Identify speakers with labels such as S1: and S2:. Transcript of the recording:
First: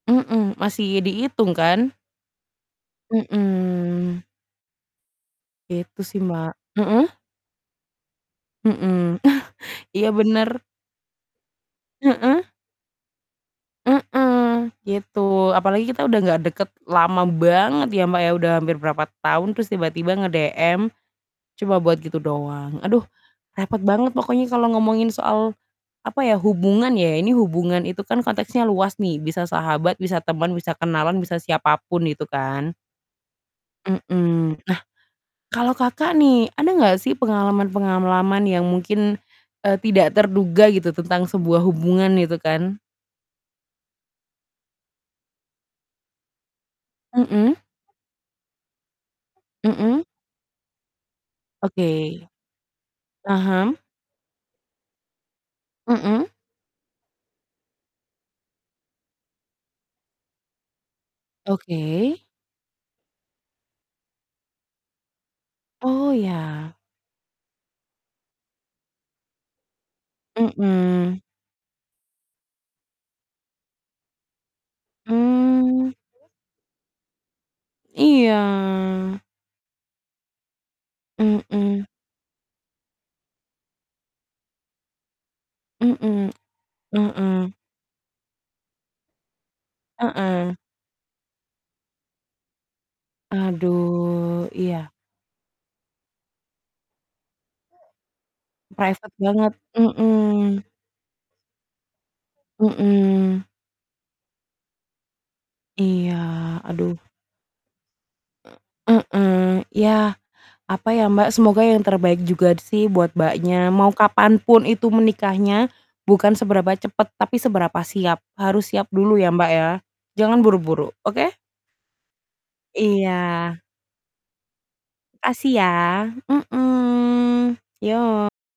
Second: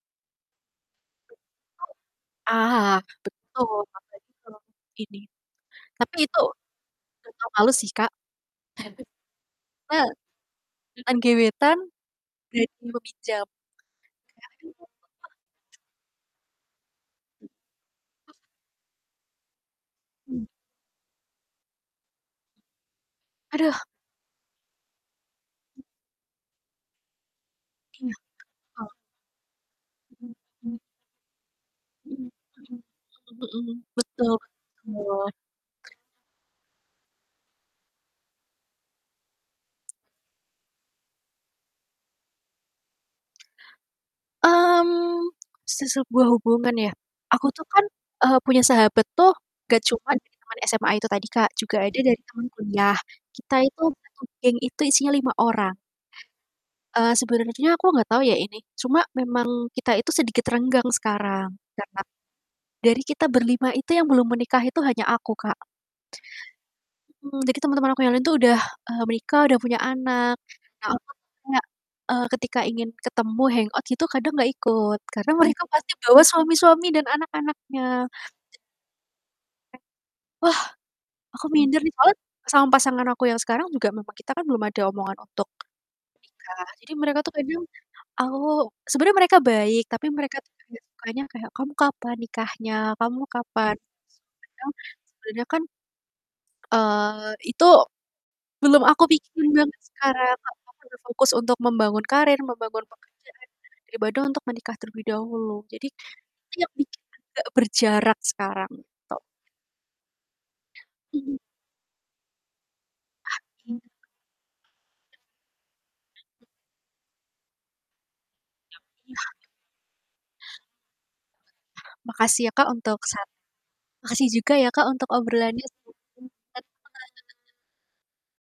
S1: Mhm, masih
S2: [unintelligible]
S1: dihitung kan?
S2: Ah hah, betul,
S1: Mhm.
S2: apalagi kalau ini,
S1: Gitu
S2: tapi
S1: sih,
S2: itu
S1: Mbak. Heeh?
S2: nggak tau malu sih, Kak.
S1: Mhm,
S2: Karena
S1: iya bener.
S2: mantan gebetan.
S1: Heeh. Heeh, gitu,
S2: [unintelligible]
S1: apalagi kita udah nggak deket lama banget ya, Mbak, ya,
S2: [unintelligible]
S1: udah hampir berapa tahun terus tiba-tiba
S2: Hmm.
S1: nge-DM cuma buat gitu doang, aduh,
S2: Aduh.
S1: repot banget pokoknya kalau ngomongin soal
S2: M
S1: apa ya, hubungan ya, ini hubungan itu
S2: Iya,
S1: kan konteksnya
S2: betul.
S1: luas nih, bisa sahabat, bisa
S2: Hmm,
S1: teman, bisa
S2: mmm.
S1: kenalan, bisa siapapun itu
S2: Mhm
S1: kan.
S2: mhm mhm mhm. Betul betul.
S1: Mhm, nah, kalau Kakak nih, ada nggak sih pengalaman-pengalaman yang mungkin, eee, tidak terduga gitu tentang sebuah hubungan itu kan?
S2: Mmm, se sebuah hubungan ya. Aku
S1: Mhm.
S2: tuh kan, eee, punya sahabat tuh nggak
S1: Mhm.
S2: cuman dari teman SMA itu tadi, Kak, juga ada dari
S1: Oke.
S2: teman kuliah. Kita
S1: Mhm.
S2: itu satu geng itu isinya 5 orang.
S1: Mhm.
S2: Eee, sebenarnya aku nggak tau ya ini, cuma memang kita itu sedikit renggang sekarang, karena
S1: Oke.
S2: dari kita ber-5 itu yang belum menikah itu hanya aku, Kak.
S1: Oh ya.
S2: Mhm, jadi teman-teman aku yang lain tuh udah, eee, menikah udah punya anak, nah
S1: Mhm.
S2: [unintelligible] kayak, eee, ketika ingin ketemu, hangout gitu, kadang nggak ikut, karena mereka
S1: Mmm.
S2: pasti bawa suami-suami dan anak-anaknya.
S1: Iya.
S2: Wah, aku minder
S1: Mhm.
S2: nih, soalnya sama pasangan aku yang sekarang juga memang kita kan belum ada omongan untuk
S1: Mhm,
S2: menikah, jadi mereka tuh
S1: mhm.
S2: kadang aku sebenernya mereka baik tapi mereka tuh
S1: Heeh.
S2: paling nggak sukanya kayak, "Kamu kapan nikahnya? Kamu kapan?"
S1: Aduh,
S2: Kadang
S1: iya.
S2: sebenernya kan, eee, itu belum aku
S1: Private
S2: pikirin
S1: banget,
S2: banget sekarang, Kak,
S1: mhm.
S2: aku berfokus untuk membangun karir, membangun
S1: Mhm.
S2: pekerjaan daripada untuk menikah terlebih dahulu, jadi,
S1: Iya,
S2: itu yang
S1: aduh.
S2: bikin agak berjarak sekarang, gitu.
S1: Mhm, ya, apa ya, Mbak,
S2: Mhm.
S1: semoga yang terbaik juga sih buat
S2: Ah,
S1: Mbaknya,
S2: iya,
S1: mau
S2: Kak.
S1: kapan pun itu menikahnya, bukan seberapa cepet tapi seberapa siap, harus
S2: [unintelligible]
S1: siap dulu ya,
S2: Iyah.
S1: Mbak, ya, jangan buru-buru, oke?
S2: Makasih ya, Kak, untuk sat
S1: Iya.
S2: makasih juga ya, Kak, untuk
S1: Makasih
S2: obrolannya.
S1: ya.
S2: [unintelligible]
S1: Mhm. Yok.